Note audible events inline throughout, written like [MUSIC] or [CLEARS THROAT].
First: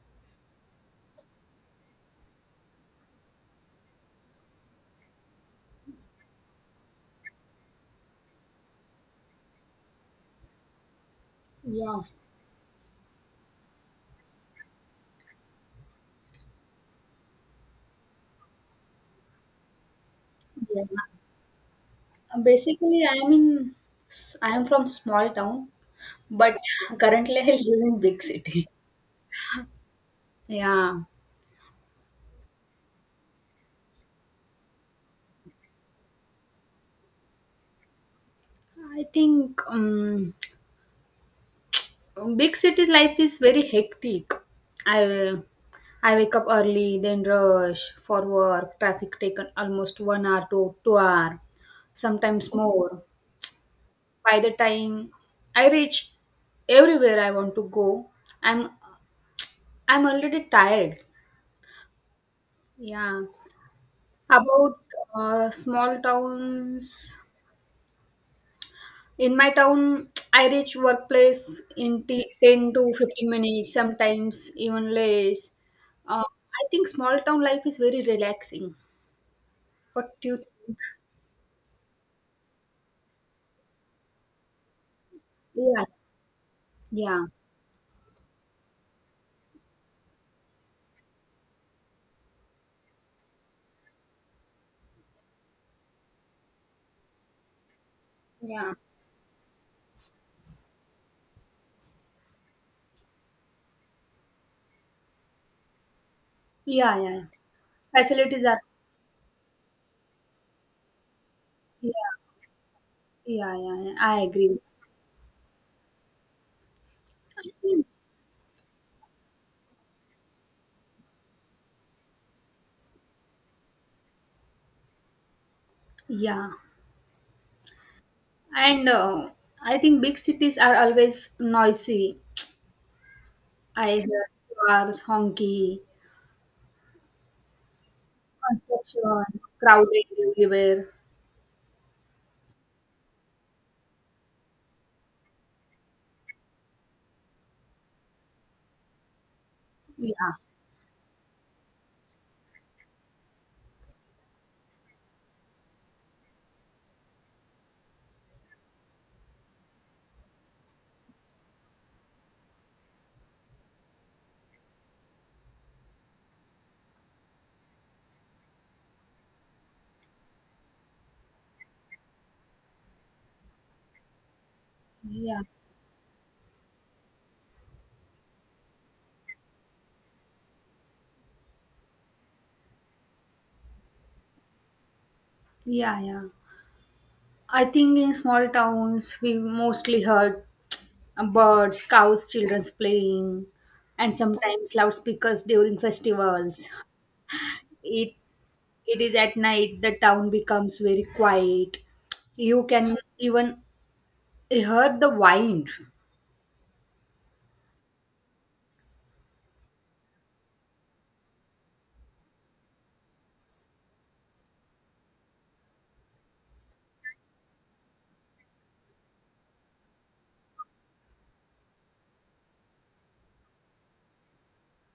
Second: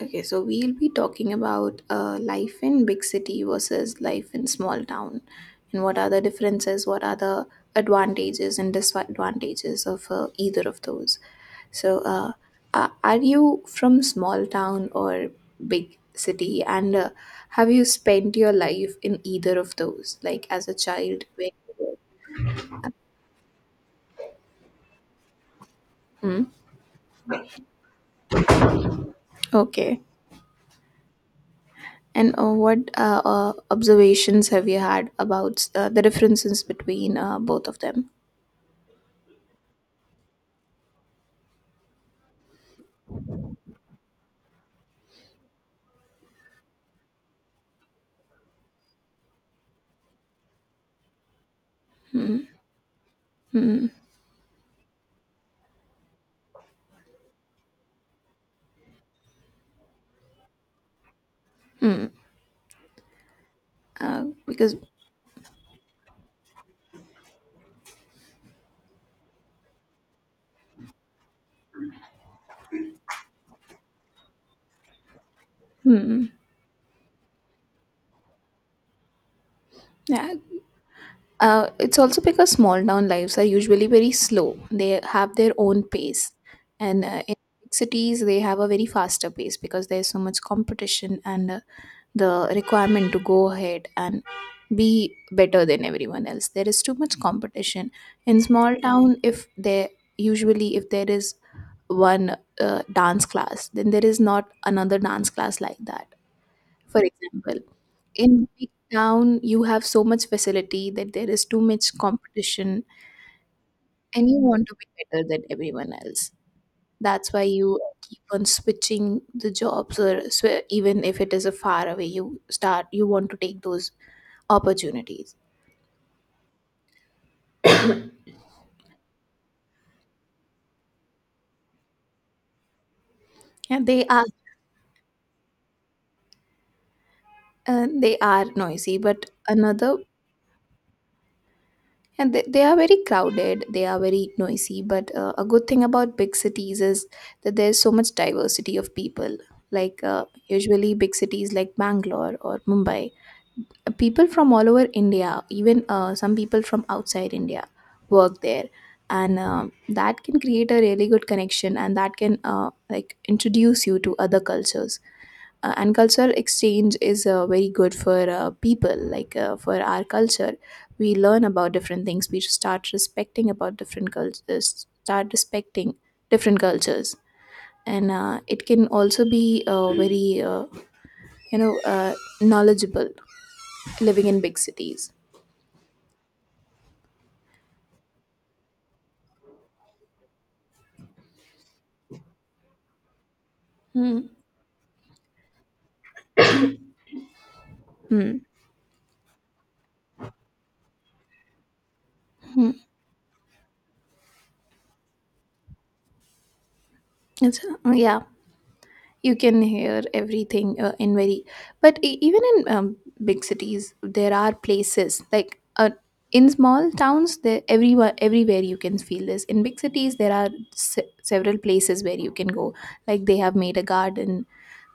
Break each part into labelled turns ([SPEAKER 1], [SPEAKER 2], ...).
[SPEAKER 1] Okay, so we'll be talking about life in big city versus life in small town, and what are the differences, what are the advantages and disadvantages of either of those. So,
[SPEAKER 2] Yeah,
[SPEAKER 1] uh, are you from small town or big city, and have you spent your life in either of those, like as a
[SPEAKER 2] yeah.
[SPEAKER 1] child? When you
[SPEAKER 2] Basically, I'm in, I I'm from small town,
[SPEAKER 1] Hmm?
[SPEAKER 2] but currently I live in big city.
[SPEAKER 1] Okay.
[SPEAKER 2] Yeah,
[SPEAKER 1] And what observations have you had about the differences between both of them?
[SPEAKER 2] I think big city life is very hectic. I I wake up early, then rush for work. Traffic taken almost 1 hour to 2 hour, sometimes more.
[SPEAKER 1] Hmm.
[SPEAKER 2] By the time I reach everywhere I want to go, I'm I'm already tired.
[SPEAKER 1] Hmm.
[SPEAKER 2] Yeah.
[SPEAKER 1] Because
[SPEAKER 2] About small towns, in my town, I reach workplace in 10 to 15 minutes, sometimes even less.
[SPEAKER 1] hmm.
[SPEAKER 2] I think small town life is very relaxing. What do
[SPEAKER 1] Yeah.
[SPEAKER 2] you think?
[SPEAKER 1] It's also because small town lives are usually very slow. They have their own
[SPEAKER 2] Yeah,
[SPEAKER 1] pace, and
[SPEAKER 2] yeah,
[SPEAKER 1] in big cities they have a very faster pace because there's so much competition and the requirement to go ahead and be better than everyone else. There is too much competition in small
[SPEAKER 2] yeah,
[SPEAKER 1] town. If there Usually if there is one dance class, then there is not another dance class like that.
[SPEAKER 2] yeah,
[SPEAKER 1] For
[SPEAKER 2] yeah, yeah.
[SPEAKER 1] example,
[SPEAKER 2] Facilities
[SPEAKER 1] in
[SPEAKER 2] are,
[SPEAKER 1] big town, you have so much facility that there is too
[SPEAKER 2] yeah,
[SPEAKER 1] much competition
[SPEAKER 2] yeah, yeah, yeah. I
[SPEAKER 1] and you
[SPEAKER 2] agree.
[SPEAKER 1] want to be better than everyone else. That's why
[SPEAKER 2] I
[SPEAKER 1] you
[SPEAKER 2] think-
[SPEAKER 1] keep on switching the jobs or even if it is a far away, you start, you want to take those opportunities.
[SPEAKER 2] Yeah, and I think big cities are always noisy.
[SPEAKER 1] And
[SPEAKER 2] I
[SPEAKER 1] they are,
[SPEAKER 2] hear cars honky,
[SPEAKER 1] uh, they are noisy, but
[SPEAKER 2] construction,
[SPEAKER 1] another.
[SPEAKER 2] crowded everywhere.
[SPEAKER 1] And they are very crowded, they are very noisy. But a good thing about big cities is that there's so much diversity of people. Like
[SPEAKER 2] Yeah,
[SPEAKER 1] usually, big cities like Bangalore or Mumbai, people from all over India, even some people from outside India, work there. And that can create a really good connection and that can like introduce you to other cultures and cultural exchange is very good for people like for our culture. We learn about different things, we start respecting about different cultures, start
[SPEAKER 2] yeah,
[SPEAKER 1] respecting different cultures, and it can also be very you know uh, knowledgeable living in big cities.
[SPEAKER 2] yeah, yeah. I think in small towns we mostly heard birds, cows, children's playing, and
[SPEAKER 1] Hmm.
[SPEAKER 2] sometimes loudspeakers during festivals. It
[SPEAKER 1] Hmm.
[SPEAKER 2] it is at night the town becomes very quiet. You
[SPEAKER 1] Hmm.
[SPEAKER 2] can even hear the wind.
[SPEAKER 1] Yeah, you can hear everything in very, but even in big cities there are places like in small towns there everywhere you can feel this. In big cities there are several places where you can go, like they have made a garden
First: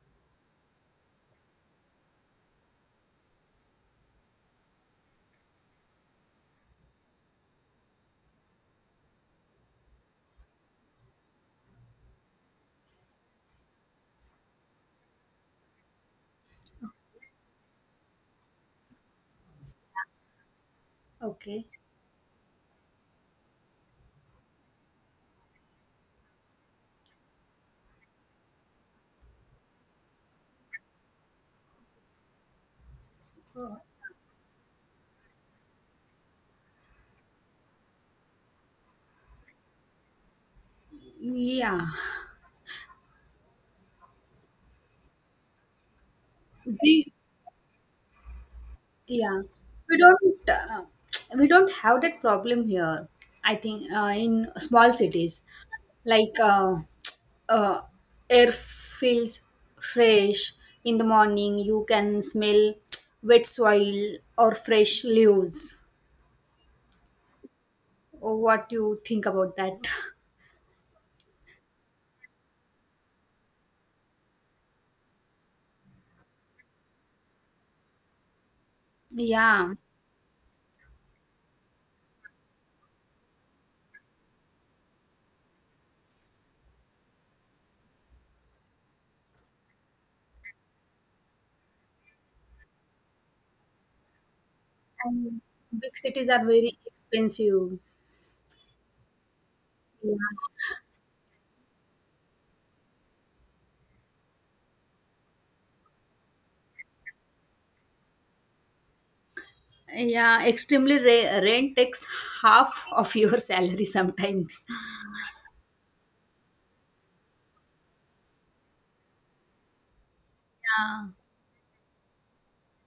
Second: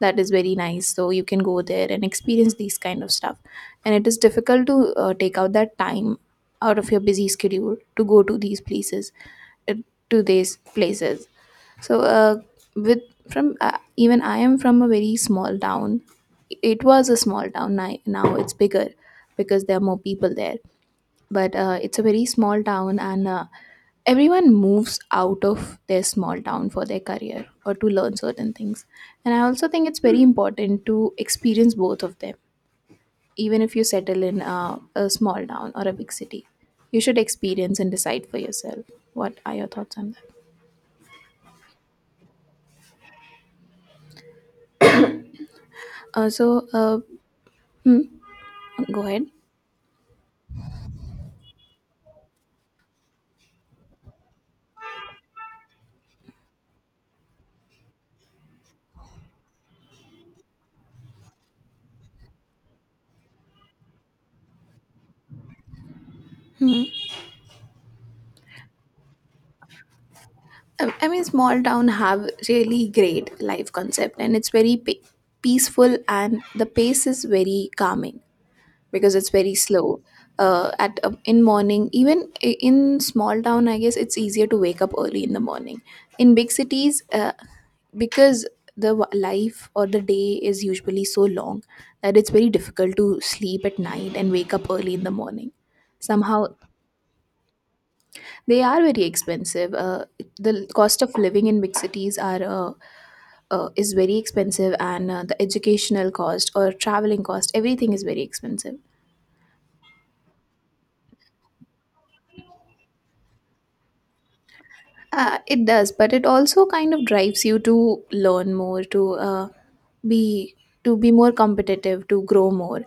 [SPEAKER 1] that is very nice, so you can go there and experience these kind of stuff, and it is difficult to take out that time out of your busy schedule to go to these places, uh, to these places. So, with from Even I am from a very small town. It was a small town. Now it's bigger because there are more people there. But
[SPEAKER 2] Okay.
[SPEAKER 1] it's a very small town, and everyone moves out of their small town for their career or to learn certain things. And I also think it's very important to experience both of them, even if
[SPEAKER 2] Uh,
[SPEAKER 1] you settle in a small town or a big city. You should experience and decide for yourself. What are your thoughts on that?
[SPEAKER 2] yeah.
[SPEAKER 1] Uh, so, uh,
[SPEAKER 2] Do
[SPEAKER 1] go ahead.
[SPEAKER 2] Yeah, we don't [TSK] we don't have that problem here. I think in small cities like uh, uh, air feels fresh in the morning. You can smell [TSK] wet soil or fresh leaves. What you think about that? [LAUGHS]
[SPEAKER 1] I mean, small town have really great life concept, and it's very peaceful, and the pace is very calming because it's very
[SPEAKER 2] Yeah,
[SPEAKER 1] slow. At In morning, even in small town, I guess it's easier to wake up early in the morning. In big cities, because the life or the day is usually so long that it's very difficult to sleep at night and wake up early in the
[SPEAKER 2] and
[SPEAKER 1] morning.
[SPEAKER 2] big cities
[SPEAKER 1] Somehow,
[SPEAKER 2] are very expensive.
[SPEAKER 1] they are very expensive.
[SPEAKER 2] Yeah,
[SPEAKER 1] The cost of living in big cities are is very expensive, and the educational cost or traveling cost, everything is very expensive.
[SPEAKER 2] yeah, extremely rent takes half of your [LAUGHS] salary sometimes.
[SPEAKER 1] It does, but it also kind of drives you to learn more, to be to
[SPEAKER 2] Yeah,
[SPEAKER 1] be more competitive, to grow more.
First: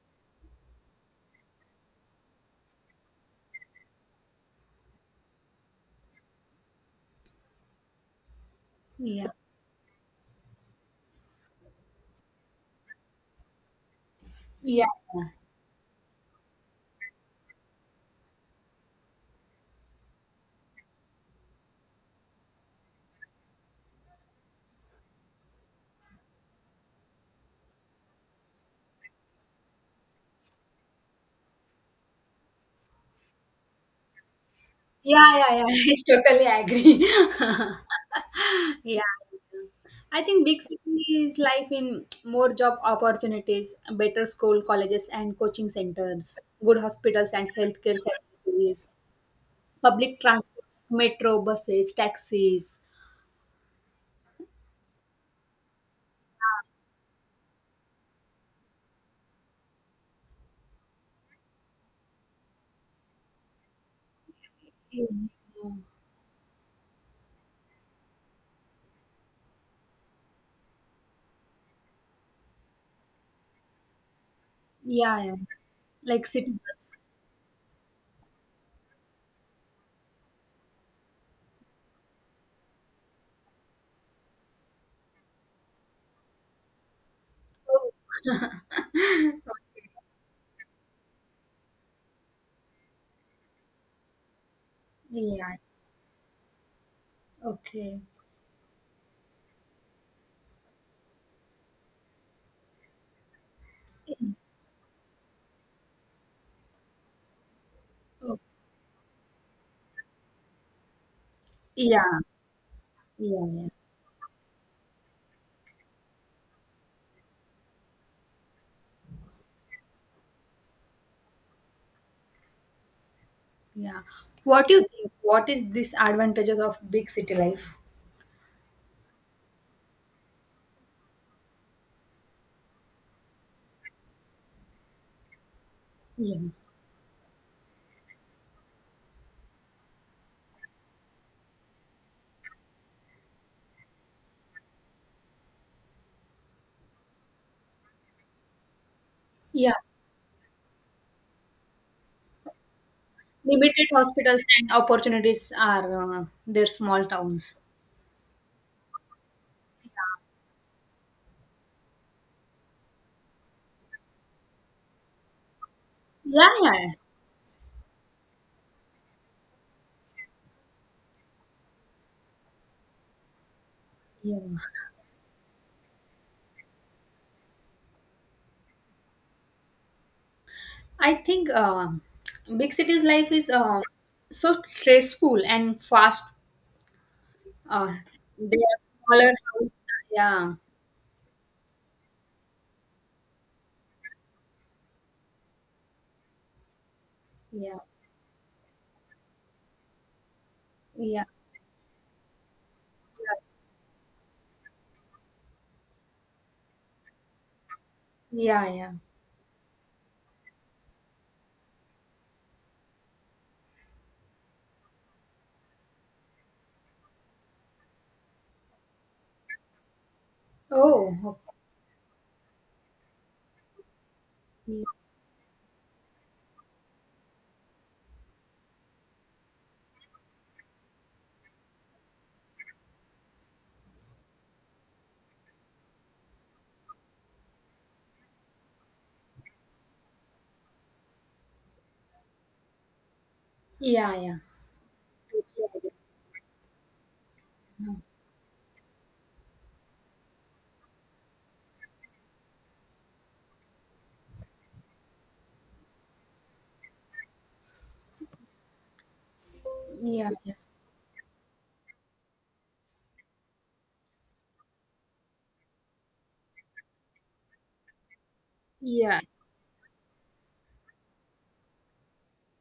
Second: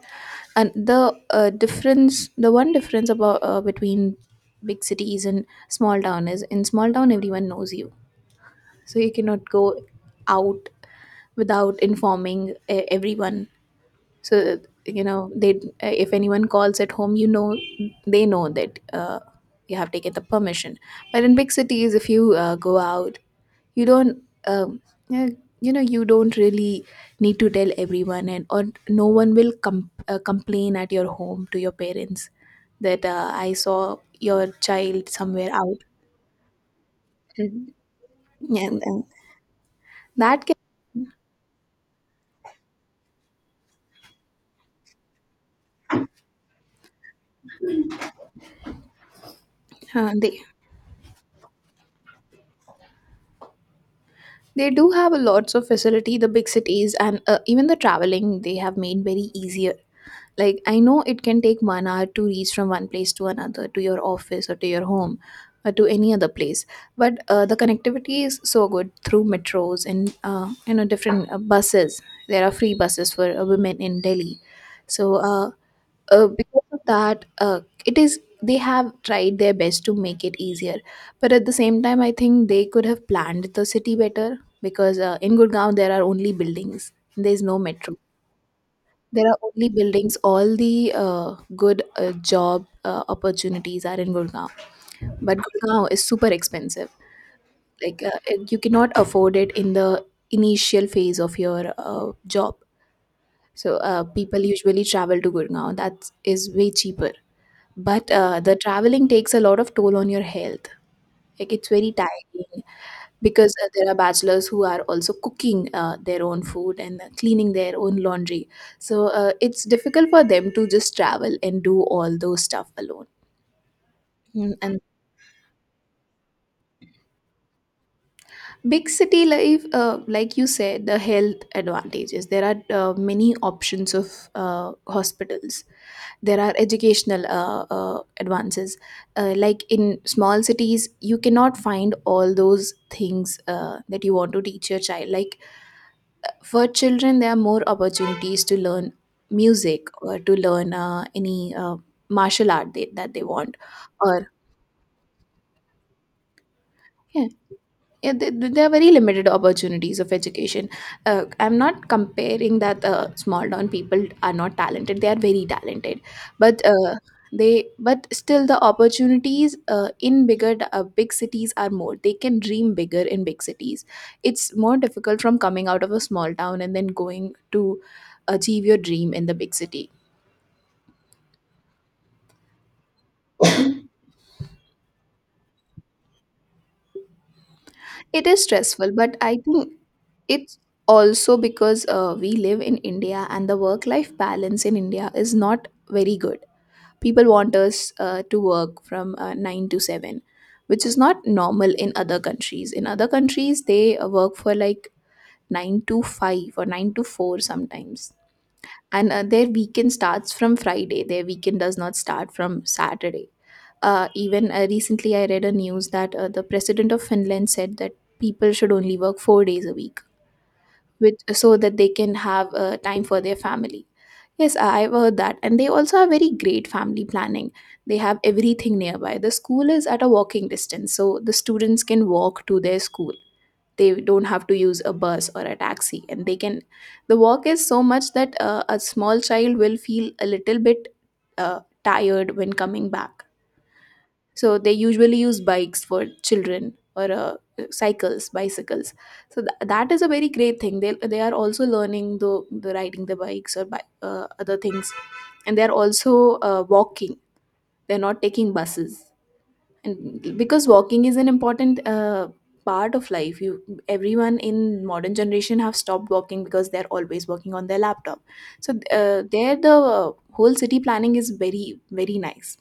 [SPEAKER 1] And the one difference about between big cities and small town is in small town everyone knows you, so you
[SPEAKER 2] yeah.
[SPEAKER 1] cannot go out without informing everyone. So
[SPEAKER 2] Yeah.
[SPEAKER 1] you know they, if anyone calls at home, you know they know that you have taken the permission. But in big cities if you go out, you don't, um, yeah, you know, you don't really need to tell everyone, and or no one will complain at your home to your parents that I saw your child
[SPEAKER 2] Yeah,
[SPEAKER 1] somewhere
[SPEAKER 2] yeah, yeah.
[SPEAKER 1] out.
[SPEAKER 2] [LAUGHS] It's totally agree.
[SPEAKER 1] Mhm. Yeah,
[SPEAKER 2] [LAUGHS]
[SPEAKER 1] and
[SPEAKER 2] Yeah. I think
[SPEAKER 1] that can
[SPEAKER 2] big cities life in more job opportunities, better school, colleges, and coaching centers, good hospitals and healthcare facilities,
[SPEAKER 1] uh,
[SPEAKER 2] public
[SPEAKER 1] they
[SPEAKER 2] transport, metro, buses, taxis.
[SPEAKER 1] they. Do have a lots of facility, the big cities, and even the traveling they have made very easier. Like I know it can take 1 hour to reach from one place to another, to your office or to your
[SPEAKER 2] Yeah,
[SPEAKER 1] home, or to any other place. But the connectivity is so good through metros and you know different buses. There are free buses for women in Delhi, so
[SPEAKER 2] yeah, yeah. Like city
[SPEAKER 1] because of
[SPEAKER 2] bus.
[SPEAKER 1] that it is they have tried their best to make it easier, but at the same time I think they could have planned the city better because in gurgaon there are only buildings, there is no
[SPEAKER 2] Oh.
[SPEAKER 1] metro, there are only buildings. All the good job opportunities are in gurgaon,
[SPEAKER 2] [LAUGHS]
[SPEAKER 1] but
[SPEAKER 2] Yeah.
[SPEAKER 1] gurgaon is super expensive.
[SPEAKER 2] Okay.
[SPEAKER 1] Like it- you cannot afford it in the initial phase of your job, so people usually travel to gurgaon that is way cheaper. But
[SPEAKER 2] Oh.
[SPEAKER 1] the traveling takes a lot of toll on your health. Like it's very
[SPEAKER 2] Yeah.
[SPEAKER 1] tiring
[SPEAKER 2] Yeah.
[SPEAKER 1] because
[SPEAKER 2] Yeah.
[SPEAKER 1] there are bachelors who are also cooking their own food and cleaning their own laundry. So it's difficult for them to just travel and do all those stuff alone.
[SPEAKER 2] Yeah. What do
[SPEAKER 1] And
[SPEAKER 2] you think? What is disadvantages of big city life?
[SPEAKER 1] big city life, like you said, the health advantages, there are many options of hospitals. There
[SPEAKER 2] Yeah.
[SPEAKER 1] are educational advances, like in small cities you cannot find all those things that you want to teach your child, like for children there are more opportunities to learn
[SPEAKER 2] Yeah.
[SPEAKER 1] music or to learn any martial art that they want.
[SPEAKER 2] Limited
[SPEAKER 1] Or
[SPEAKER 2] hospitals and opportunities are their small
[SPEAKER 1] yeah.
[SPEAKER 2] towns.
[SPEAKER 1] Yeah, there are very limited opportunities of education. I'm not comparing that small town people are not talented. They are very talented,
[SPEAKER 2] Yeah,
[SPEAKER 1] but
[SPEAKER 2] yeah.
[SPEAKER 1] uh, but still the opportunities in big cities are more. They can dream bigger in big cities.
[SPEAKER 2] Yeah.
[SPEAKER 1] It's more difficult from coming out of a small town and then going to achieve your dream in the big city.
[SPEAKER 2] I think big cities life is so stressful and fast. Uh,
[SPEAKER 1] It is
[SPEAKER 2] they have
[SPEAKER 1] stressful, but
[SPEAKER 2] smaller
[SPEAKER 1] I
[SPEAKER 2] house.
[SPEAKER 1] think
[SPEAKER 2] Yeah,
[SPEAKER 1] it's also because we live in India and the work life balance in India is not very good. People want
[SPEAKER 2] yeah,
[SPEAKER 1] us to work from 9 to 7, which is not
[SPEAKER 2] yeah,
[SPEAKER 1] normal in other countries. In other countries, they work for like 9 to 5 or 9 to 4 sometimes.
[SPEAKER 2] yeah, yeah.
[SPEAKER 1] And their weekend starts from Friday, their weekend does not start from Saturday. Even Recently, I read a news that the president of Finland said that people should only work 4 days a week
[SPEAKER 2] Oh,
[SPEAKER 1] with so that they can have time for their family. Yes
[SPEAKER 2] okay.
[SPEAKER 1] I've heard that, and they also have very great family planning. They have everything nearby, the school is at a walking distance so the students can walk to their school. They don't have to use a bus or a taxi, and they can. The walk is so much that a small child will feel a little bit tired when coming back,
[SPEAKER 2] Yeah, yeah,
[SPEAKER 1] so they usually use bikes
[SPEAKER 2] yeah,
[SPEAKER 1] for children or cycles, bicycles. So that is a very great thing. They are also learning the riding the bikes or other things, and they are also walking. They're not taking buses.
[SPEAKER 2] yeah,
[SPEAKER 1] And
[SPEAKER 2] yeah,
[SPEAKER 1] because walking is an important part of life, you, everyone in modern generation have stopped walking because they're always working on their laptop. So
[SPEAKER 2] yeah.
[SPEAKER 1] there the whole city planning is very very nice.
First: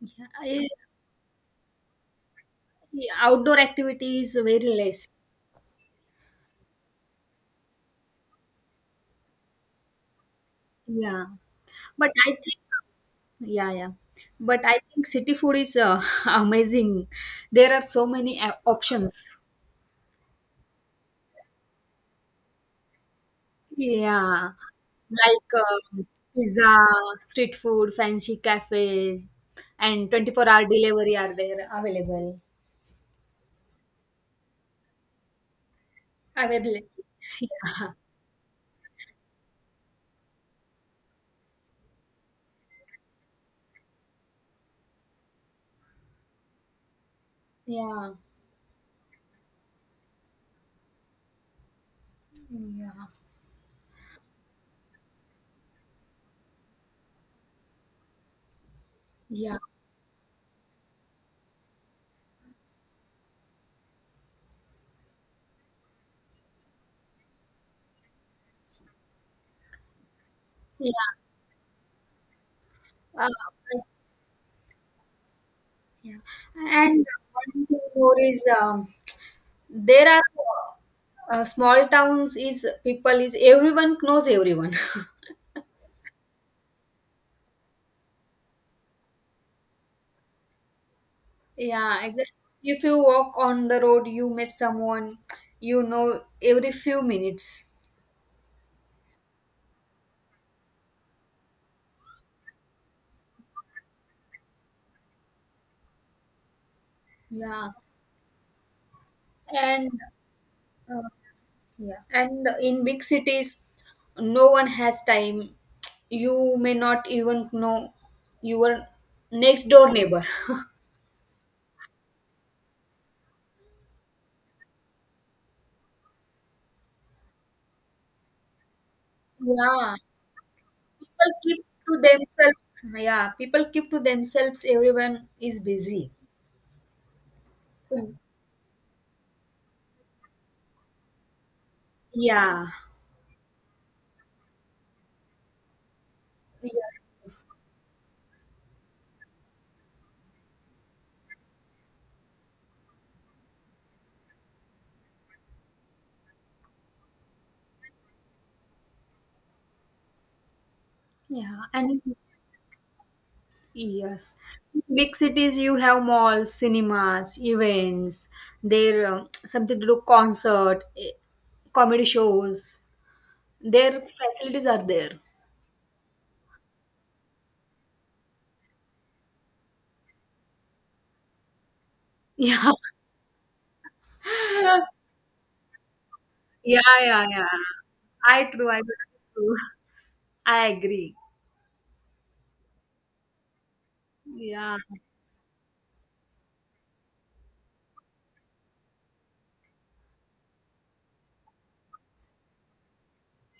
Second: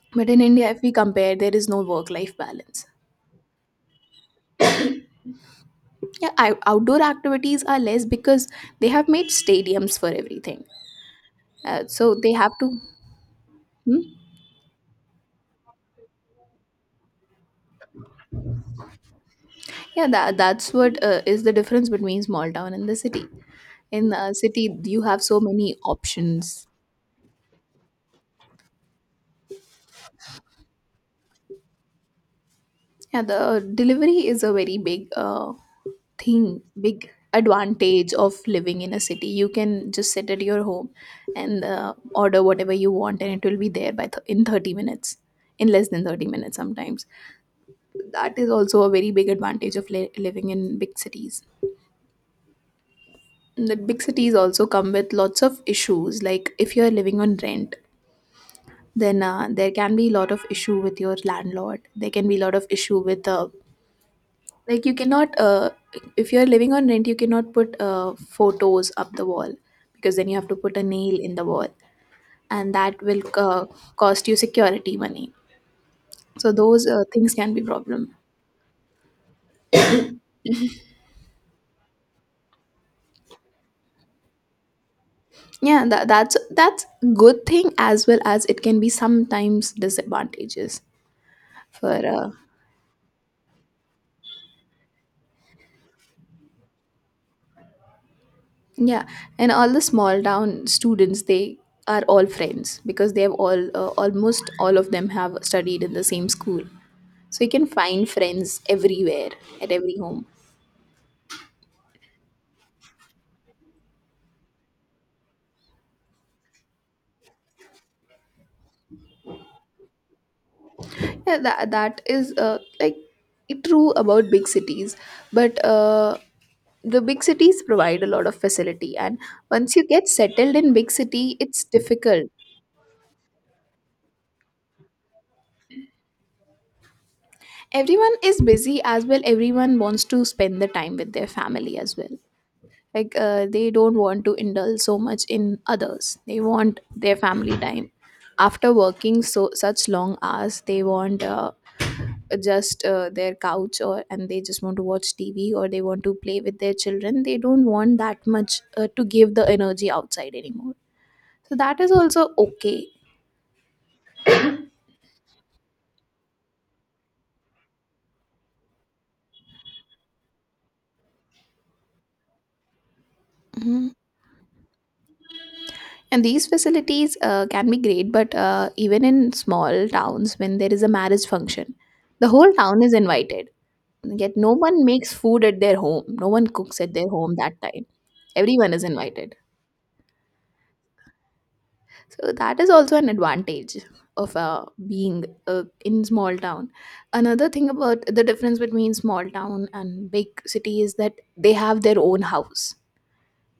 [SPEAKER 2] Yeah,
[SPEAKER 1] But in
[SPEAKER 2] I-
[SPEAKER 1] India, if we compare, there is no work life balance.
[SPEAKER 2] Yeah, outdoor activities very less.
[SPEAKER 1] Yeah, I, outdoor activities are less because they have made stadiums for everything.
[SPEAKER 2] Yeah, but
[SPEAKER 1] So
[SPEAKER 2] I
[SPEAKER 1] they have
[SPEAKER 2] think
[SPEAKER 1] to.
[SPEAKER 2] yeah, yeah.
[SPEAKER 1] Hmm?
[SPEAKER 2] But I think city food is [LAUGHS] amazing. There are so many options.
[SPEAKER 1] Yeah, that's what is the difference between small town and the city. In the
[SPEAKER 2] Yeah,
[SPEAKER 1] city, you have so
[SPEAKER 2] like
[SPEAKER 1] many
[SPEAKER 2] um,
[SPEAKER 1] options.
[SPEAKER 2] pizza, street food, fancy cafes, and 24-hour delivery are there available.
[SPEAKER 1] Yeah, the delivery is a very big thing,
[SPEAKER 2] Availability.
[SPEAKER 1] big
[SPEAKER 2] [LAUGHS]
[SPEAKER 1] advantage of living in a city. You can just sit at your home and order whatever you want, and it will be there by in 30 minutes, in less than 30 minutes sometimes.
[SPEAKER 2] Yeah,
[SPEAKER 1] That is also a very big advantage of living in big cities.
[SPEAKER 2] yeah, yeah,
[SPEAKER 1] And the big cities also come with lots of issues, like if you are living on rent, then
[SPEAKER 2] yeah,
[SPEAKER 1] there can be a lot of issue with your landlord. There can be a lot of issue with like you cannot if you're living on rent you cannot put photos up the wall, because then you have to put a
[SPEAKER 2] yeah.
[SPEAKER 1] nail in the wall and that will
[SPEAKER 2] Uh,
[SPEAKER 1] cost you security money,
[SPEAKER 2] yeah.
[SPEAKER 1] so those
[SPEAKER 2] And
[SPEAKER 1] things can be
[SPEAKER 2] one thing
[SPEAKER 1] problem.
[SPEAKER 2] more is there are small towns is people is everyone knows everyone. [LAUGHS]
[SPEAKER 1] Yeah, that's good thing as well as it can be sometimes disadvantages for
[SPEAKER 2] Yeah, exactly. If you walk on the road, you meet someone you know every few minutes.
[SPEAKER 1] yeah, and all the small town students, they are all friends because they have all almost all of them have studied in the same school. So you can
[SPEAKER 2] Yeah,
[SPEAKER 1] find friends everywhere, at
[SPEAKER 2] and
[SPEAKER 1] every home.
[SPEAKER 2] uh, yeah, and in big cities, no one has time. You may not even know your next door neighbor. [LAUGHS]
[SPEAKER 1] Yeah, that that is like true about big cities, but the big cities provide a lot of facility. And once you
[SPEAKER 2] Yeah,
[SPEAKER 1] get settled in big
[SPEAKER 2] people
[SPEAKER 1] city,
[SPEAKER 2] keep
[SPEAKER 1] it's
[SPEAKER 2] to
[SPEAKER 1] difficult.
[SPEAKER 2] themselves, yeah, people keep to themselves, everyone is busy.
[SPEAKER 1] Everyone is busy as well. Everyone wants to spend the time with their family as well.
[SPEAKER 2] Yeah
[SPEAKER 1] Like they don't want to indulge so much in others, they
[SPEAKER 2] yes,
[SPEAKER 1] want their
[SPEAKER 2] yes.
[SPEAKER 1] family time after working so such long hours. They want just their couch, or and they just want to watch tv, or they want to play with their children. They don't want that much to give the energy outside anymore, so
[SPEAKER 2] Yeah
[SPEAKER 1] that is
[SPEAKER 2] and
[SPEAKER 1] also okay.
[SPEAKER 2] yes. Big cities you have malls, cinemas, events, there something to do, concert, comedy shows,
[SPEAKER 1] Mhm.
[SPEAKER 2] their facilities are there.
[SPEAKER 1] And these facilities can be great, but even in small towns, when there is a marriage function, the whole
[SPEAKER 2] Yeah,
[SPEAKER 1] town is invited. Yet no one
[SPEAKER 2] [LAUGHS]
[SPEAKER 1] makes food at their home. No one cooks at
[SPEAKER 2] yeah,
[SPEAKER 1] their
[SPEAKER 2] yeah,
[SPEAKER 1] home
[SPEAKER 2] yeah.
[SPEAKER 1] that time.
[SPEAKER 2] I true,
[SPEAKER 1] Everyone
[SPEAKER 2] I
[SPEAKER 1] is invited.
[SPEAKER 2] true, I agree.
[SPEAKER 1] So that is also an advantage of
[SPEAKER 2] Yeah.
[SPEAKER 1] being in small town. Another thing about the difference between small town and big city is that they have their own house,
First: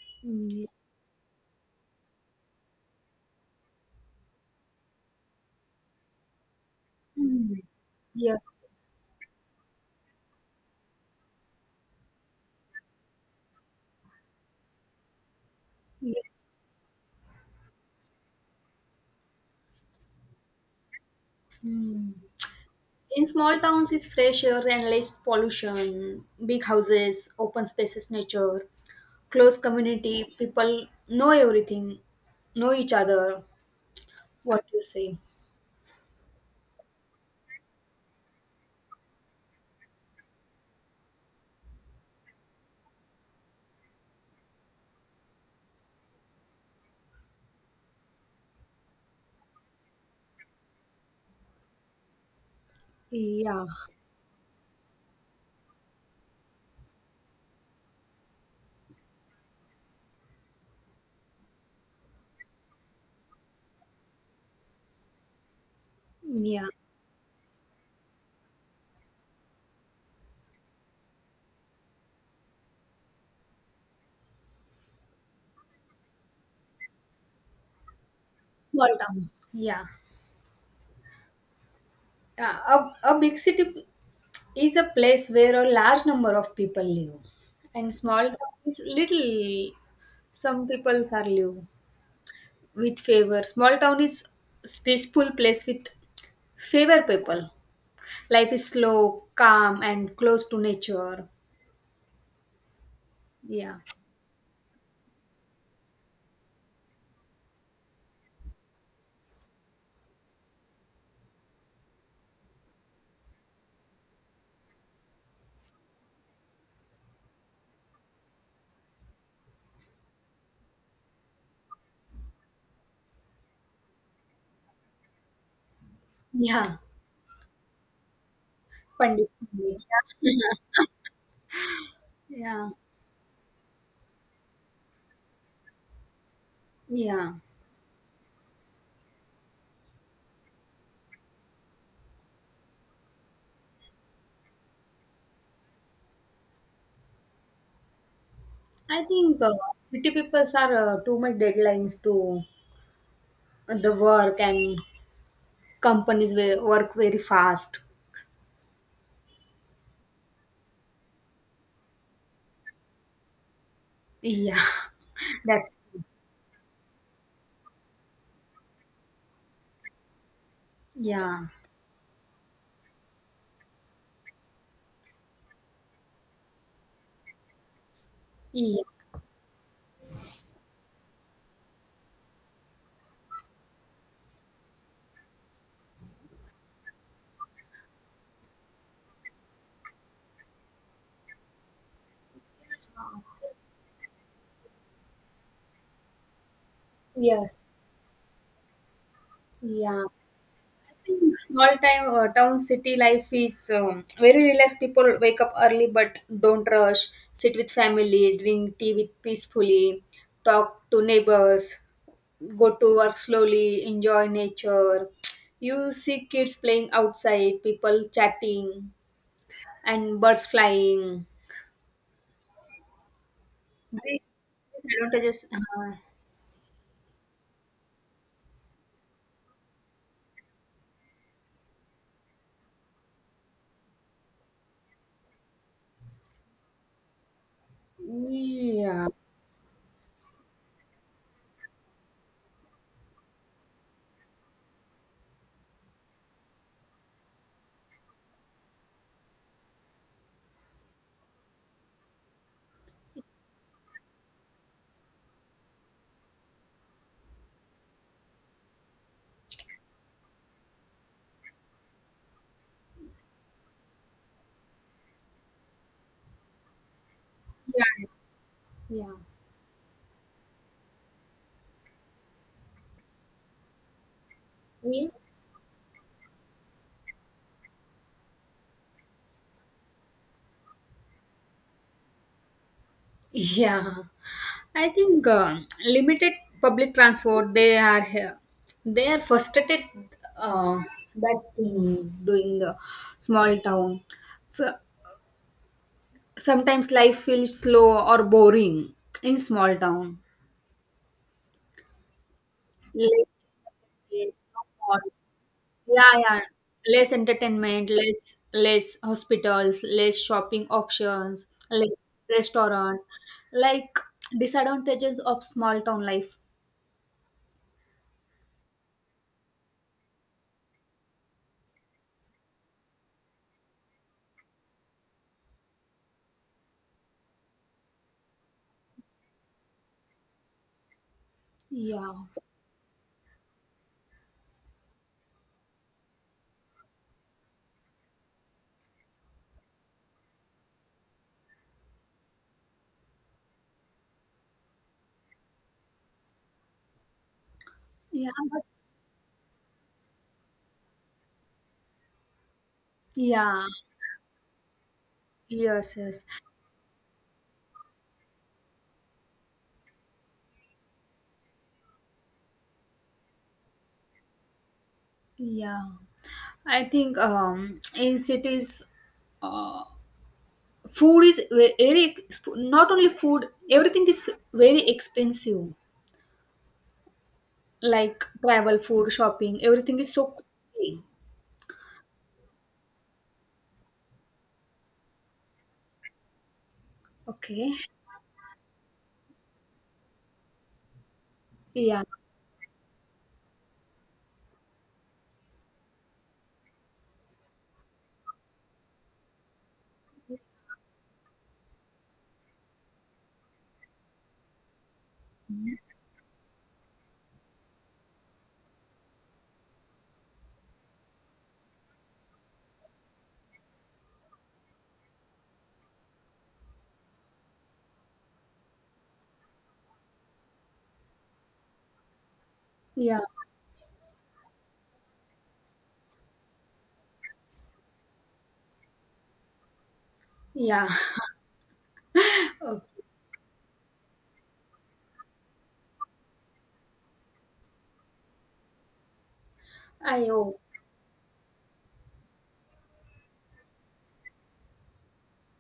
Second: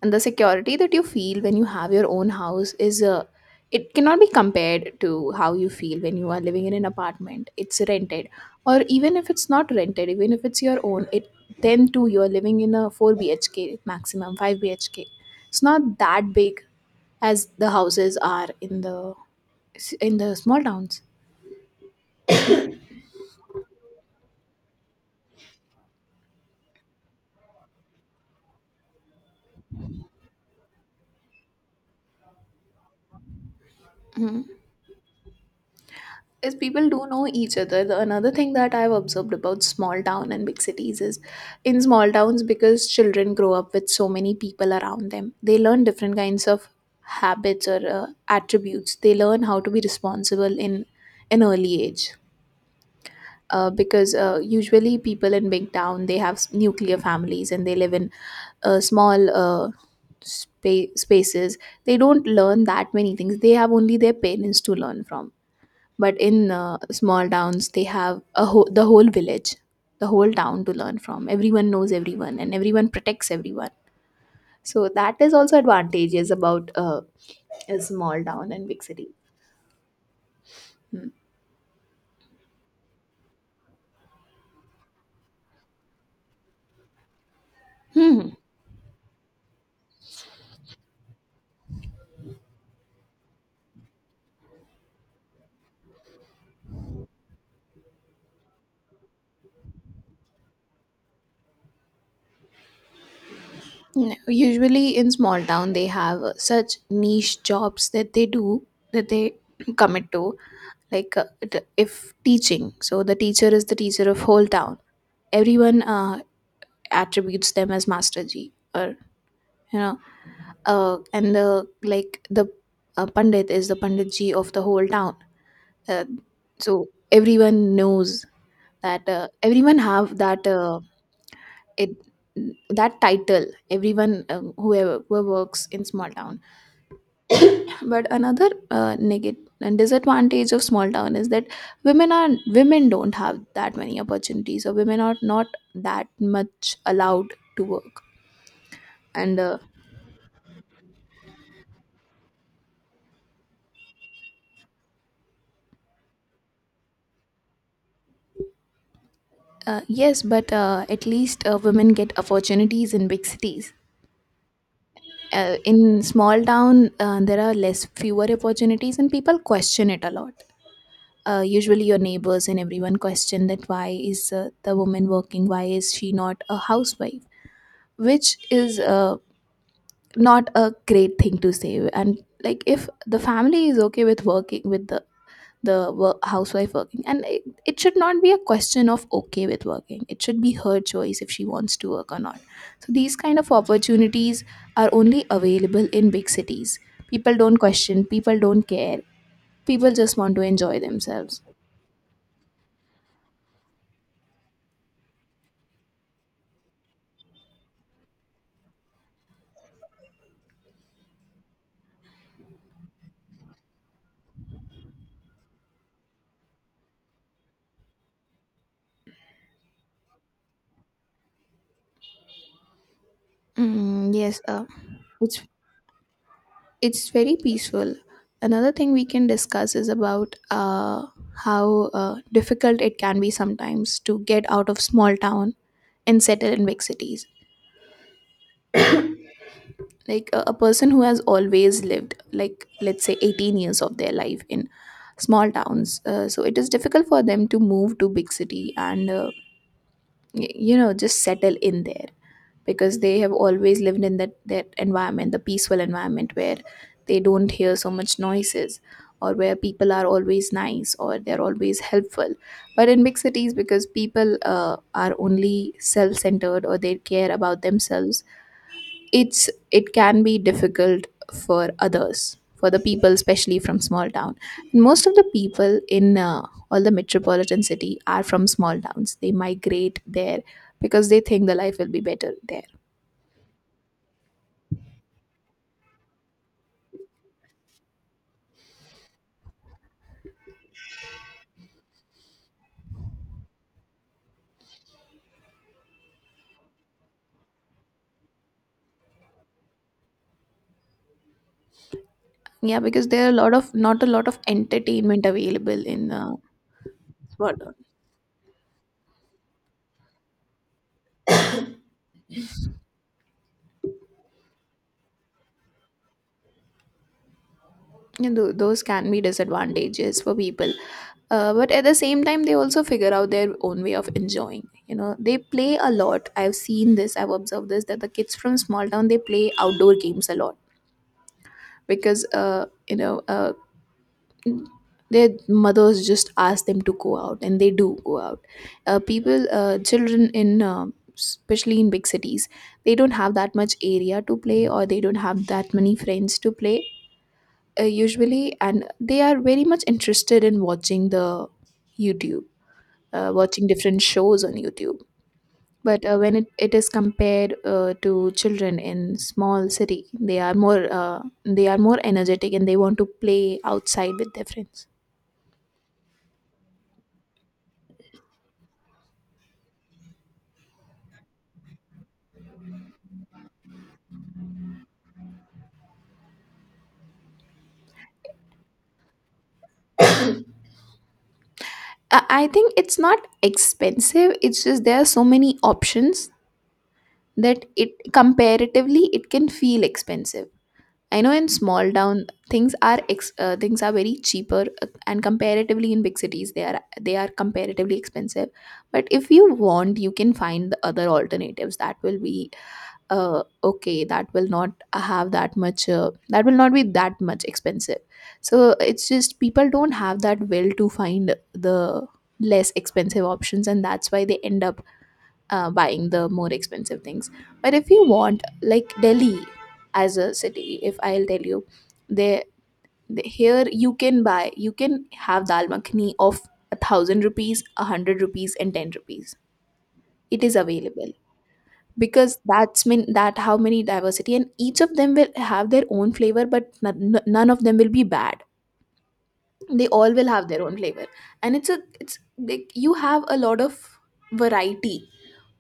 [SPEAKER 1] and the
[SPEAKER 2] Mm, yeah.
[SPEAKER 1] security that you feel when you have your own house is it cannot be compared to how you feel when you are living in an apartment,
[SPEAKER 2] Mm.
[SPEAKER 1] it's rented,
[SPEAKER 2] Yes.
[SPEAKER 1] or even if it's not rented, even if it's your own, it then too you're living in a 4 bhk, maximum 5 bhk. It's not
[SPEAKER 2] Yes.
[SPEAKER 1] that big as the houses are in the small towns.
[SPEAKER 2] Hmm. In small towns, it's fresh air and less pollution. Big houses, open spaces, nature, close community. People know everything, know each other. What you say?
[SPEAKER 1] Is people do know each other. The another thing that I've observed about small town and big cities is, in small towns, because children grow up with so many people around them, they learn different kinds of habits or attributes. They learn how to be responsible in an early age,
[SPEAKER 2] Yeah,
[SPEAKER 1] because usually people in big town, they have nuclear families, and they live in small spaces. They don't learn that many things. They have only their parents to learn from, but in
[SPEAKER 2] yeah.
[SPEAKER 1] small towns they have a whole, the whole village, the whole town to learn from. Everyone knows everyone and everyone protects everyone, so that is also advantages about a small town and big
[SPEAKER 2] Small
[SPEAKER 1] city.
[SPEAKER 2] town. Yeah.
[SPEAKER 1] Hmm.
[SPEAKER 2] Uh, a big city is a place where a large number of people live, and small
[SPEAKER 1] Hmm.
[SPEAKER 2] town is little. Some peoples are live with favor. Small town is peaceful place with favor people. Life is slow, calm, and close to nature. Yeah,
[SPEAKER 1] No, usually in small town they have such niche jobs that they do, that they [CLEARS THROAT] commit to, like if teaching, so the teacher is the teacher of whole town. Everyone attributes them as master g, or you know, and the like the pandit is the panditji of the whole town, uh,
[SPEAKER 2] yeah.
[SPEAKER 1] so everyone knows that
[SPEAKER 2] Pandit,
[SPEAKER 1] everyone
[SPEAKER 2] Pandit.
[SPEAKER 1] have that
[SPEAKER 2] Yeah, [LAUGHS]
[SPEAKER 1] it
[SPEAKER 2] yeah,
[SPEAKER 1] that title, everyone whoever who works in small town.
[SPEAKER 2] yeah.
[SPEAKER 1] But another negative and disadvantage of small town is that women are, women don't have that many opportunities, or women are not that much allowed to work,
[SPEAKER 2] I
[SPEAKER 1] and
[SPEAKER 2] think city people are too much deadlines to the work, and companies will work very fast.
[SPEAKER 1] yes, but at least women get opportunities in big cities.
[SPEAKER 2] Yeah, [LAUGHS] that's
[SPEAKER 1] In small town, there are less fewer opportunities and people question it a lot.
[SPEAKER 2] yeah,
[SPEAKER 1] Usually your neighbors and everyone question that why is the woman working, why is she not a housewife, which is
[SPEAKER 2] yeah,
[SPEAKER 1] not a great thing to say. And like if the family is okay with working, with the work, housewife working, and it should not be a question of okay with working, it should be her choice if she wants to work or not. So these kind of opportunities are only available in big cities. People don't
[SPEAKER 2] yes,
[SPEAKER 1] question, people don't care, people
[SPEAKER 2] yeah.
[SPEAKER 1] just want to enjoy themselves.
[SPEAKER 2] Small time town city life is very relaxed. People wake up early but don't rush, sit with family, drink tea with peacefully, talk to neighbors, go to work slowly, enjoy nature. You see kids playing outside, people chatting, and birds flying.
[SPEAKER 1] Mm,
[SPEAKER 2] these
[SPEAKER 1] yes,
[SPEAKER 2] these
[SPEAKER 1] it's
[SPEAKER 2] advantages,
[SPEAKER 1] it's very peaceful. Another thing we can discuss is about how difficult it can be sometimes to get out of small town and settle in big cities. Like a person who has always lived, like let's say 18 years of their life in small towns, so it is difficult for them to move to big city, and you know, just settle in there, because they have always lived in that environment, the peaceful environment where they don't hear so much noises, or where people are always nice, or they're always helpful. But in big cities, because people are only self-centered, or they care about
[SPEAKER 2] yeah,
[SPEAKER 1] themselves,
[SPEAKER 2] yeah.
[SPEAKER 1] it can be difficult for others, for the people especially from small town. Most
[SPEAKER 2] Yeah.
[SPEAKER 1] of the people in all the metropolitan city are from small towns. They migrate there because they think the life will be better there.
[SPEAKER 2] Yeah, I think limited public transport. They are here. They are frustrated uh, that thing doing the small town. F- Sometimes life feels slow or boring in small town.
[SPEAKER 1] Yeah, because there
[SPEAKER 2] Less
[SPEAKER 1] are a lot of, not a lot
[SPEAKER 2] entertainment,
[SPEAKER 1] of
[SPEAKER 2] no malls.
[SPEAKER 1] entertainment available in
[SPEAKER 2] Yeah, yeah. Less
[SPEAKER 1] small town,
[SPEAKER 2] entertainment, less less hospitals, less shopping options, less restaurant. Like disadvantages of small town life.
[SPEAKER 1] and those can be disadvantages for people. But at the same time they also figure out their own way of enjoying, you know. They play a lot. I've seen this, I've observed this, that the kids from small town, they play outdoor games a lot,
[SPEAKER 2] Yeah,
[SPEAKER 1] because you know their mothers just ask them to go out, and they do go out. People children in especially in big cities, they don't have that much area to play, or they don't have that many friends to play,
[SPEAKER 2] yeah,
[SPEAKER 1] usually,
[SPEAKER 2] but
[SPEAKER 1] and they are very much interested in watching the youtube,
[SPEAKER 2] yeah,
[SPEAKER 1] watching different shows on youtube.
[SPEAKER 2] yes,
[SPEAKER 1] But
[SPEAKER 2] yes,
[SPEAKER 1] when it is compared to children in small city, they are more energetic and they want to play outside with their friends.
[SPEAKER 2] yeah. I think in cities, uh, food is very not only food, everything is very expensive. Like travel, food, shopping, everything is so costly.
[SPEAKER 1] I think it's not expensive, it's just there are so many options that
[SPEAKER 2] Okay.
[SPEAKER 1] it comparatively it can feel expensive. I know in small
[SPEAKER 2] Yeah,
[SPEAKER 1] town things are things are very cheaper, and comparatively in big cities they are, they are comparatively expensive. But if you want, you can find the other alternatives that will be okay. That will not have that much. That will not be that much expensive. So it's just people don't have that will to find the less expensive options, and that's why they end up buying the more expensive things. But if you want, like Delhi as a city, if I'll tell you, there
[SPEAKER 2] yeah,
[SPEAKER 1] here you can buy, you can have dal makhani of a thousand rupees, a hundred rupees, and ten rupees. It is
[SPEAKER 2] yeah.
[SPEAKER 1] available
[SPEAKER 2] [LAUGHS]
[SPEAKER 1] because that's
[SPEAKER 2] Okay.
[SPEAKER 1] mean that how many diversity, and each of them will have their own flavor, but none of them will be bad. They all will
[SPEAKER 2] I
[SPEAKER 1] have
[SPEAKER 2] oh,
[SPEAKER 1] their own flavor, and it's a, it's like you have a lot of variety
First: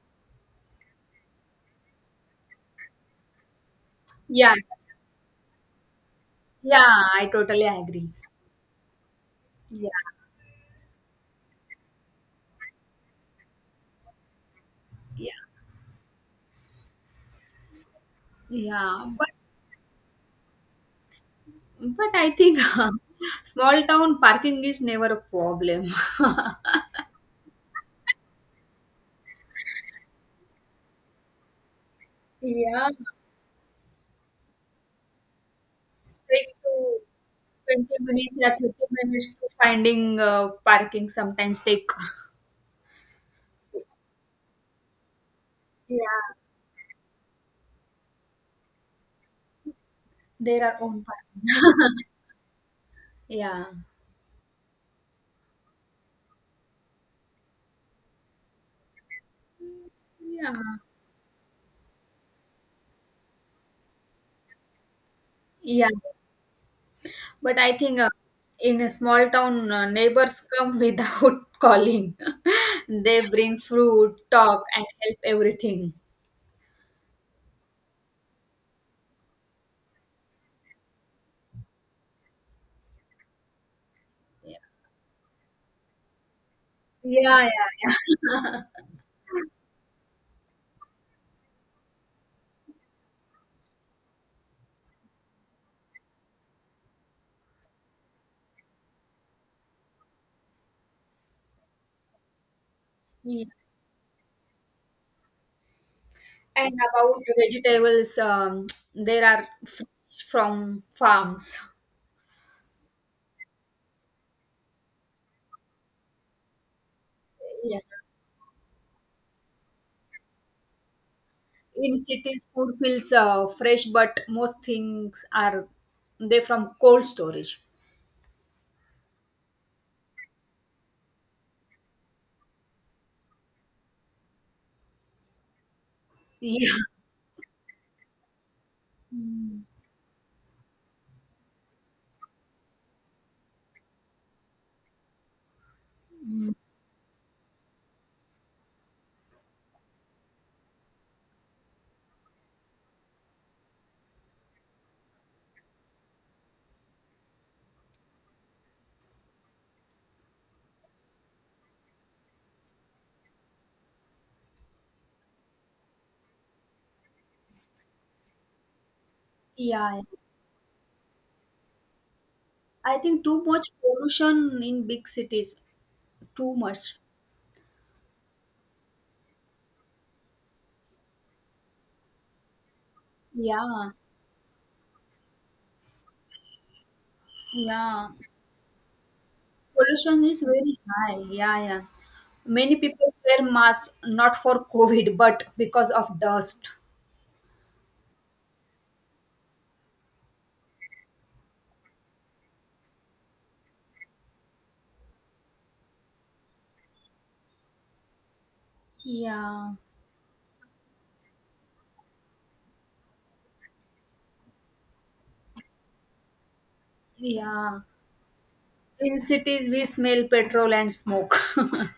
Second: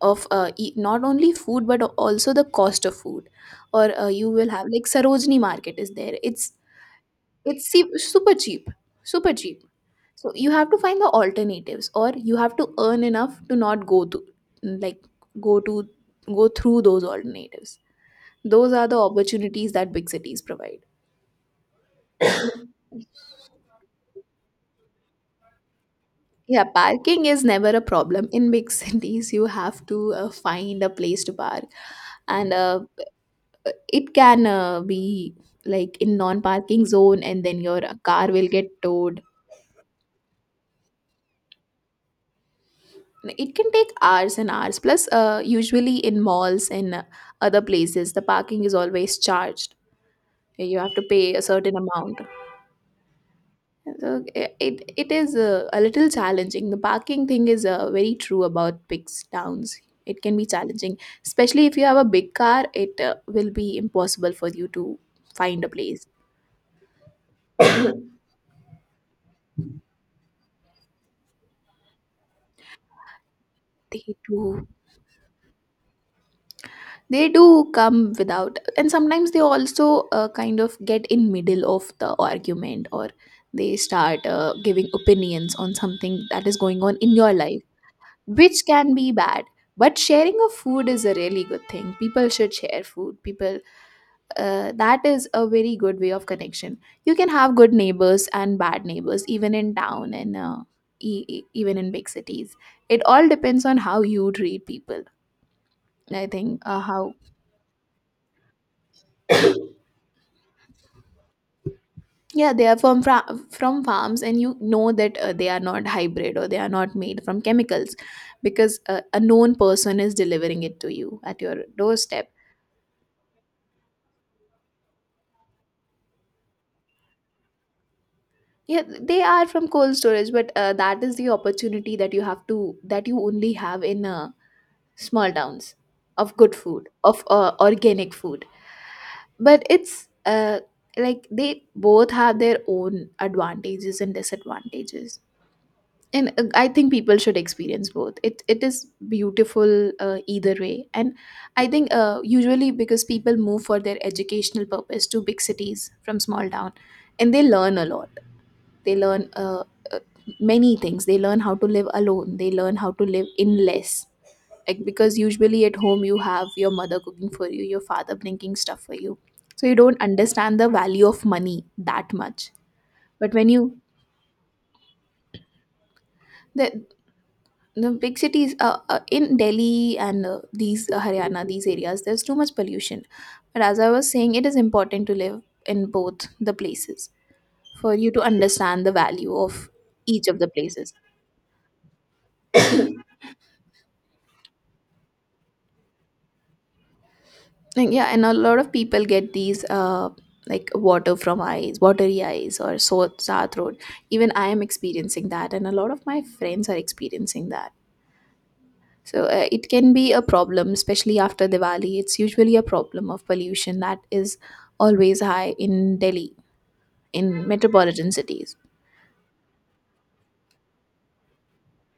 [SPEAKER 1] of not only food but also the cost of food, or you will
[SPEAKER 2] yeah,
[SPEAKER 1] have like sarojini market is there. It's
[SPEAKER 2] yeah. I totally agree.
[SPEAKER 1] super cheap, super cheap.
[SPEAKER 2] Yeah,
[SPEAKER 1] So you have to find the alternatives, or you have to earn enough to not go to, like
[SPEAKER 2] yeah,
[SPEAKER 1] go to, go through those alternatives. Those are the
[SPEAKER 2] yeah. But
[SPEAKER 1] opportunities that big cities provide.
[SPEAKER 2] But I think [LAUGHS] small town parking is never a problem. [LAUGHS]
[SPEAKER 1] Yeah, parking is never a problem. In big [LAUGHS] cities, you have to find a place to park, and
[SPEAKER 2] Yeah,
[SPEAKER 1] it can be like in
[SPEAKER 2] take to
[SPEAKER 1] non-parking zone, and then your
[SPEAKER 2] 20
[SPEAKER 1] car
[SPEAKER 2] minutes
[SPEAKER 1] will
[SPEAKER 2] or
[SPEAKER 1] get
[SPEAKER 2] 30
[SPEAKER 1] towed.
[SPEAKER 2] minutes to finding parking sometimes take. [LAUGHS]
[SPEAKER 1] It can take hours and hours. Plus, usually in
[SPEAKER 2] Yeah,
[SPEAKER 1] malls and other places, the parking is always charged.
[SPEAKER 2] there are
[SPEAKER 1] You have to
[SPEAKER 2] own
[SPEAKER 1] pay a
[SPEAKER 2] parking.
[SPEAKER 1] certain
[SPEAKER 2] [LAUGHS]
[SPEAKER 1] amount.
[SPEAKER 2] Yeah.
[SPEAKER 1] So it is a little challenging. The parking thing is very true about big towns. It can be
[SPEAKER 2] Yeah.
[SPEAKER 1] challenging, especially if you have a big car. It will be impossible for you to find a
[SPEAKER 2] Yeah.
[SPEAKER 1] place.
[SPEAKER 2] But I think in a small town, neighbors come [LAUGHS] without calling. [LAUGHS] They bring
[SPEAKER 1] They
[SPEAKER 2] fruit, talk,
[SPEAKER 1] do,
[SPEAKER 2] and help everything.
[SPEAKER 1] they do come without, and sometimes they also kind of get in middle of the argument, or they start giving opinions on something that is going on in your
[SPEAKER 2] Yeah,
[SPEAKER 1] life,
[SPEAKER 2] yeah, yeah.
[SPEAKER 1] which can be bad. But sharing of food is a really good thing. People should share food. People that is a very good way of connection. You can have good neighbors and bad neighbors, even in town and even in big cities. It
[SPEAKER 2] [LAUGHS]
[SPEAKER 1] all
[SPEAKER 2] Yeah.
[SPEAKER 1] depends on how you treat people. I think
[SPEAKER 2] And
[SPEAKER 1] how
[SPEAKER 2] about the vegetables, there are fresh from farms.
[SPEAKER 1] yeah they are from from farms, and you know that they are not hybrid, or they are not made from
[SPEAKER 2] Yeah.
[SPEAKER 1] chemicals, because a known person is delivering it to you at your
[SPEAKER 2] In
[SPEAKER 1] doorstep.
[SPEAKER 2] cities, food feels fresh, but most things are they from cold storage.
[SPEAKER 1] Yeah, they are from cold storage, but that is the opportunity that you have to that you only have in small towns of good
[SPEAKER 2] Yeah.
[SPEAKER 1] food of organic food but
[SPEAKER 2] Mm.
[SPEAKER 1] it's like they both have their own advantages and disadvantages and I think people should experience both. It is beautiful either way. And I think usually because people move for their educational purpose to big cities from small town, and they learn a lot. They learn uh, many things. They learn how to live alone, they learn how to live in less, like because usually at home you have your mother cooking for you, your father bringing stuff for you, so you don't
[SPEAKER 2] Yeah,
[SPEAKER 1] understand the value of money that much.
[SPEAKER 2] I think
[SPEAKER 1] But
[SPEAKER 2] too
[SPEAKER 1] when you,
[SPEAKER 2] much pollution in big cities. Too
[SPEAKER 1] the,
[SPEAKER 2] much.
[SPEAKER 1] the big cities in Delhi and these Haryana, these areas, there's too much pollution. But as I
[SPEAKER 2] Yeah,
[SPEAKER 1] was saying, it is important to live in both the places for
[SPEAKER 2] yeah.
[SPEAKER 1] you to understand the value of
[SPEAKER 2] Pollution
[SPEAKER 1] each of
[SPEAKER 2] is
[SPEAKER 1] the
[SPEAKER 2] very
[SPEAKER 1] places.
[SPEAKER 2] high. Yeah, yeah. Many people wear masks not for COVID, but because of dust.
[SPEAKER 1] Like, yeah, and a lot of people get these like water from eyes, watery eyes or sore throat. Even I am experiencing that, and a lot of my friends are experiencing that. So it
[SPEAKER 2] Yeah,
[SPEAKER 1] can be a problem, especially after Diwali. It's usually a problem of pollution that is always high in Delhi, in
[SPEAKER 2] yeah.
[SPEAKER 1] metropolitan cities.
[SPEAKER 2] In cities, we smell petrol and smoke. [LAUGHS]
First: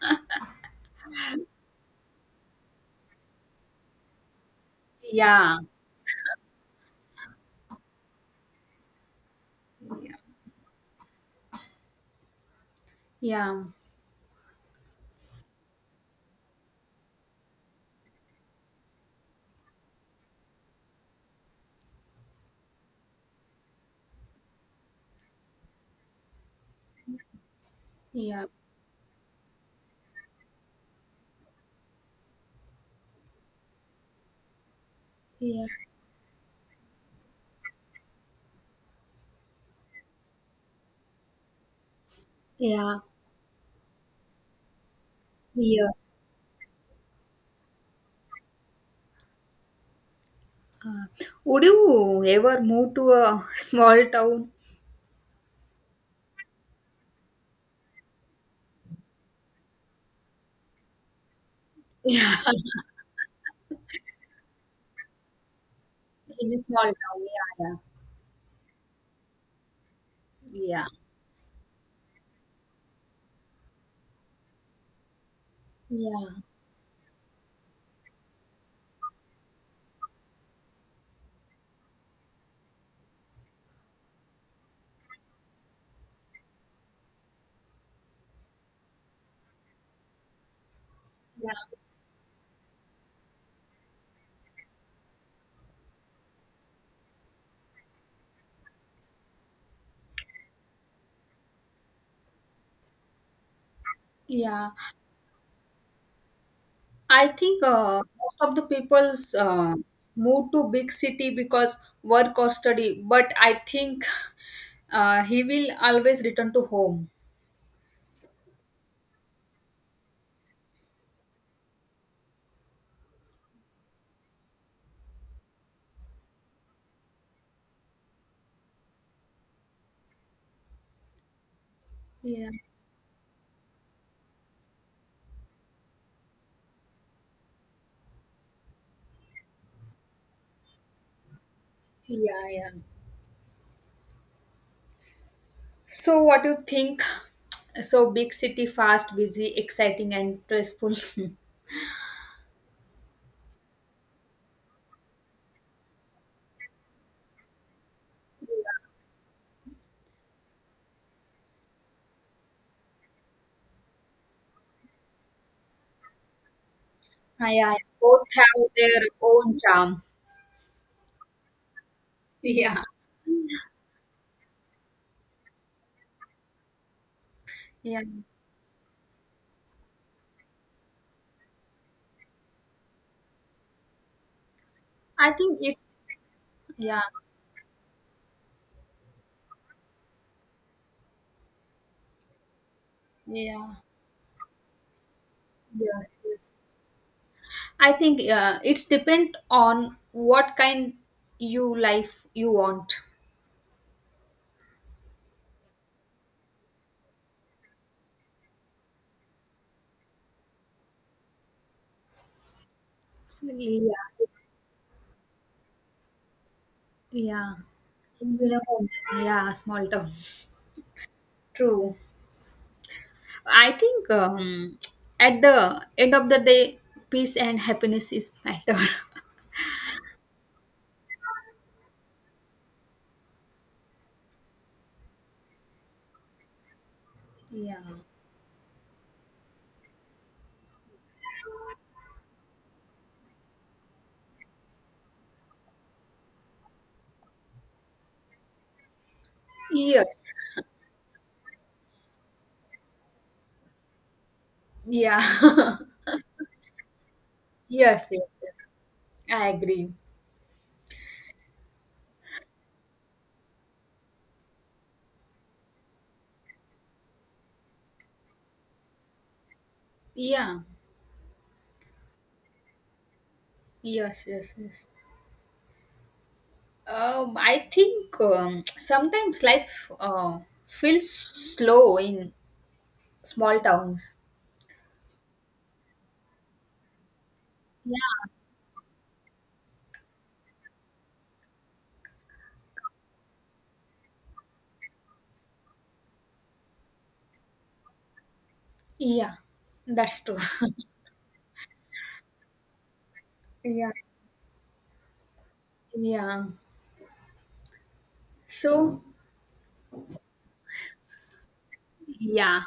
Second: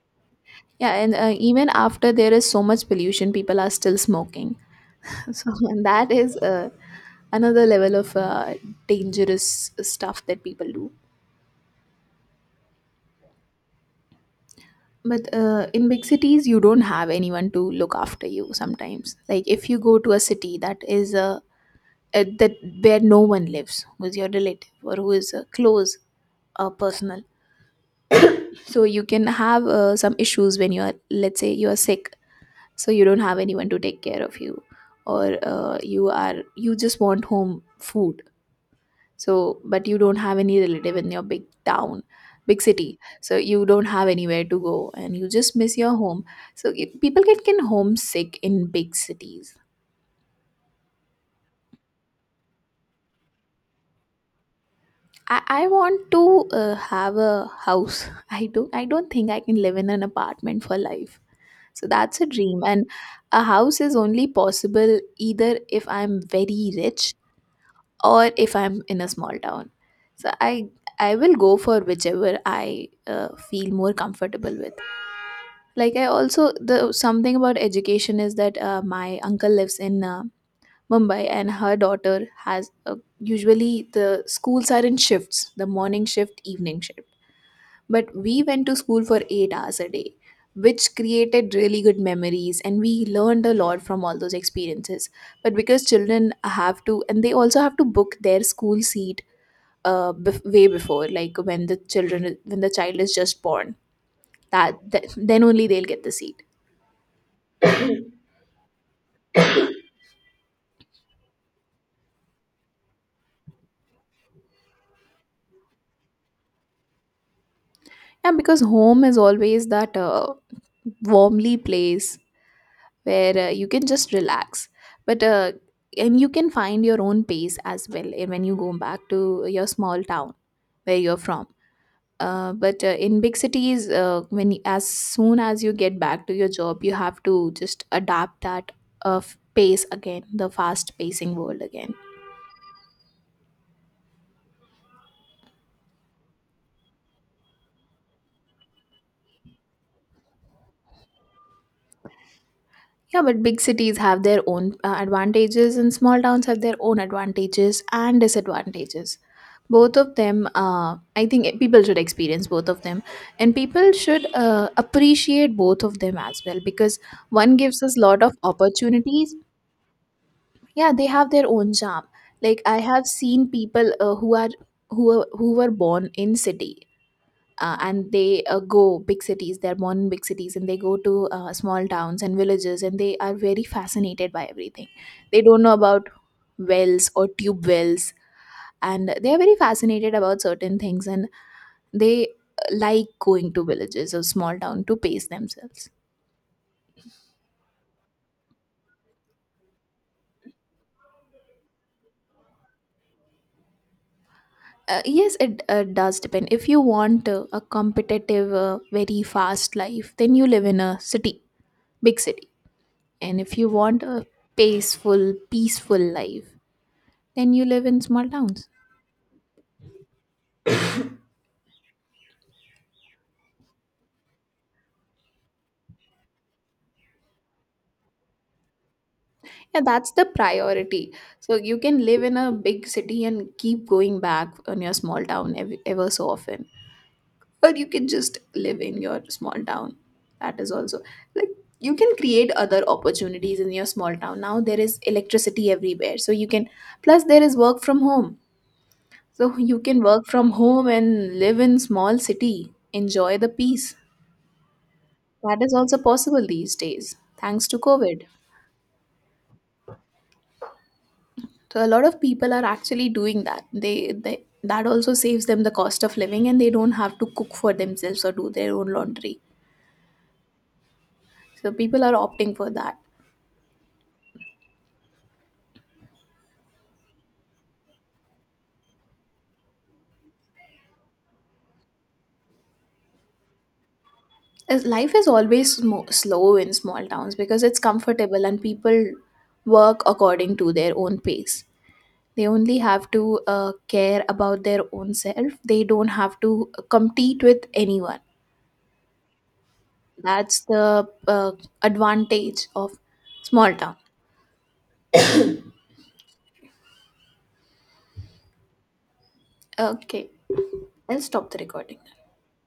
[SPEAKER 1] Yeah, and even after there is so much pollution, people are still smoking. [LAUGHS] So
[SPEAKER 2] Yeah,
[SPEAKER 1] and that is another level of dangerous stuff that people do.
[SPEAKER 2] yeah,
[SPEAKER 1] But in big cities, you don't have anyone to look after you sometimes. Like if you go to a city that is that where no one lives, who's your relative or who is close or personal,
[SPEAKER 2] yeah,
[SPEAKER 1] so you can have some issues when you are, let's say, you are sick, so you don't have anyone to take care of you, or
[SPEAKER 2] yeah,
[SPEAKER 1] you are you just want home food. So, but you don't have any relative in your big town, big city.
[SPEAKER 2] yeah,
[SPEAKER 1] So you don't have anywhere to go, and you just miss
[SPEAKER 2] yeah.
[SPEAKER 1] your home. So it, people get can homesick in big cities.
[SPEAKER 2] Uh, would you ever move to a small town?
[SPEAKER 1] I want to have a house. [LAUGHS] I don't think I can live in an apartment for life. So that's a
[SPEAKER 2] Yeah,
[SPEAKER 1] dream,
[SPEAKER 2] [LAUGHS]
[SPEAKER 1] and a house is only possible either if I'm
[SPEAKER 2] in a
[SPEAKER 1] very
[SPEAKER 2] small
[SPEAKER 1] rich
[SPEAKER 2] town. Yeah, yeah,
[SPEAKER 1] or if I'm in a small town. So I
[SPEAKER 2] yeah,
[SPEAKER 1] I will go for whichever I feel more comfortable with. Like I
[SPEAKER 2] yeah,
[SPEAKER 1] also, the something about education is that my uncle lives in Mumbai, and her daughter has usually the schools are in shifts, the morning shift, evening shift, but we went to school for 8 hours a day, which created
[SPEAKER 2] yeah,
[SPEAKER 1] really good memories, and we learned a lot from all those experiences. But because children have to, and they also have to book their school seat, way before, like when the children when the child is just born,
[SPEAKER 2] yeah.
[SPEAKER 1] that then only they'll get the seat.
[SPEAKER 2] I think most of the people's move to big city because work or study. But I think he will always return to home.
[SPEAKER 1] Yeah, because home is always that warmly place where you can just relax, but and you can find your own pace as well, eh, when you go back to your small town where you're from.
[SPEAKER 2] Yeah,
[SPEAKER 1] But in big cities, when as soon as you get back to your job, you have to just adapt that pace again, the fast pacing world again.
[SPEAKER 2] yeah, yeah. So, what do you think? So, big city, fast, busy, exciting, and stressful. [LAUGHS]
[SPEAKER 1] Yeah, but big cities have their own advantages, and small towns have their own advantages and disadvantages. Both of them, I think people should experience both of them, and people should appreciate both of them as well, because
[SPEAKER 2] Ah,
[SPEAKER 1] one
[SPEAKER 2] yeah.
[SPEAKER 1] gives us a lot
[SPEAKER 2] Both
[SPEAKER 1] of
[SPEAKER 2] have their
[SPEAKER 1] opportunities.
[SPEAKER 2] own charm.
[SPEAKER 1] Yeah, they have their own charm. Like I
[SPEAKER 2] Yeah,
[SPEAKER 1] have seen people who are who were born in city
[SPEAKER 2] yeah,
[SPEAKER 1] and they go big cities they're born in big cities and they go to small towns and villages, and they are very fascinated by everything.
[SPEAKER 2] I
[SPEAKER 1] They
[SPEAKER 2] think
[SPEAKER 1] don't know
[SPEAKER 2] it's
[SPEAKER 1] about
[SPEAKER 2] yeah,
[SPEAKER 1] wells or tube wells, and they are very fascinated about certain things, and they like going to
[SPEAKER 2] yeah,
[SPEAKER 1] villages or small town to pace themselves.
[SPEAKER 2] yes, yes. I think it's depend on what kind you life you want.
[SPEAKER 1] Yes, it does depend. If you want a competitive very fast life, then you live in a city, big city. And if you
[SPEAKER 2] Absolutely,
[SPEAKER 1] want a
[SPEAKER 2] yeah.
[SPEAKER 1] peaceful life, then
[SPEAKER 2] Yeah.
[SPEAKER 1] you live in small
[SPEAKER 2] You
[SPEAKER 1] towns.
[SPEAKER 2] know, yeah, small town. True. I think at the end of the day, peace and happiness is matter. [LAUGHS]
[SPEAKER 1] Yeah, that's the priority. So you can live in a big city and keep going back on your small town ever so often. Or
[SPEAKER 2] Yeah.
[SPEAKER 1] you can just live in your small town. That is also like you can create other opportunities in your small town. Now there is electricity everywhere. So you can, plus there is work from home. So you can work
[SPEAKER 2] Yes.
[SPEAKER 1] from home and live in small city. Enjoy the peace. That is
[SPEAKER 2] Yeah. [LAUGHS]
[SPEAKER 1] also possible these days thanks to
[SPEAKER 2] Yes, yes.
[SPEAKER 1] COVID.
[SPEAKER 2] Yes. I agree.
[SPEAKER 1] So a lot of people are actually doing that. They that also saves them the cost of living, and they don't have to cook for themselves or do their own laundry.
[SPEAKER 2] Yeah.
[SPEAKER 1] So people are opting for that.
[SPEAKER 2] Yes. Yes. Yes. I think sometimes life feels slow in small towns.
[SPEAKER 1] As life is always slow in small towns because it's
[SPEAKER 2] Yeah.
[SPEAKER 1] comfortable, and people work according to their own pace. They only have to care about their own self. They don't have to compete with anyone.
[SPEAKER 2] Yeah. That's true.
[SPEAKER 1] That's
[SPEAKER 2] [LAUGHS]
[SPEAKER 1] the advantage of small
[SPEAKER 2] Yeah.
[SPEAKER 1] town.
[SPEAKER 2] Yeah. So.
[SPEAKER 1] Okay, I'll stop the recording.
[SPEAKER 2] Yeah.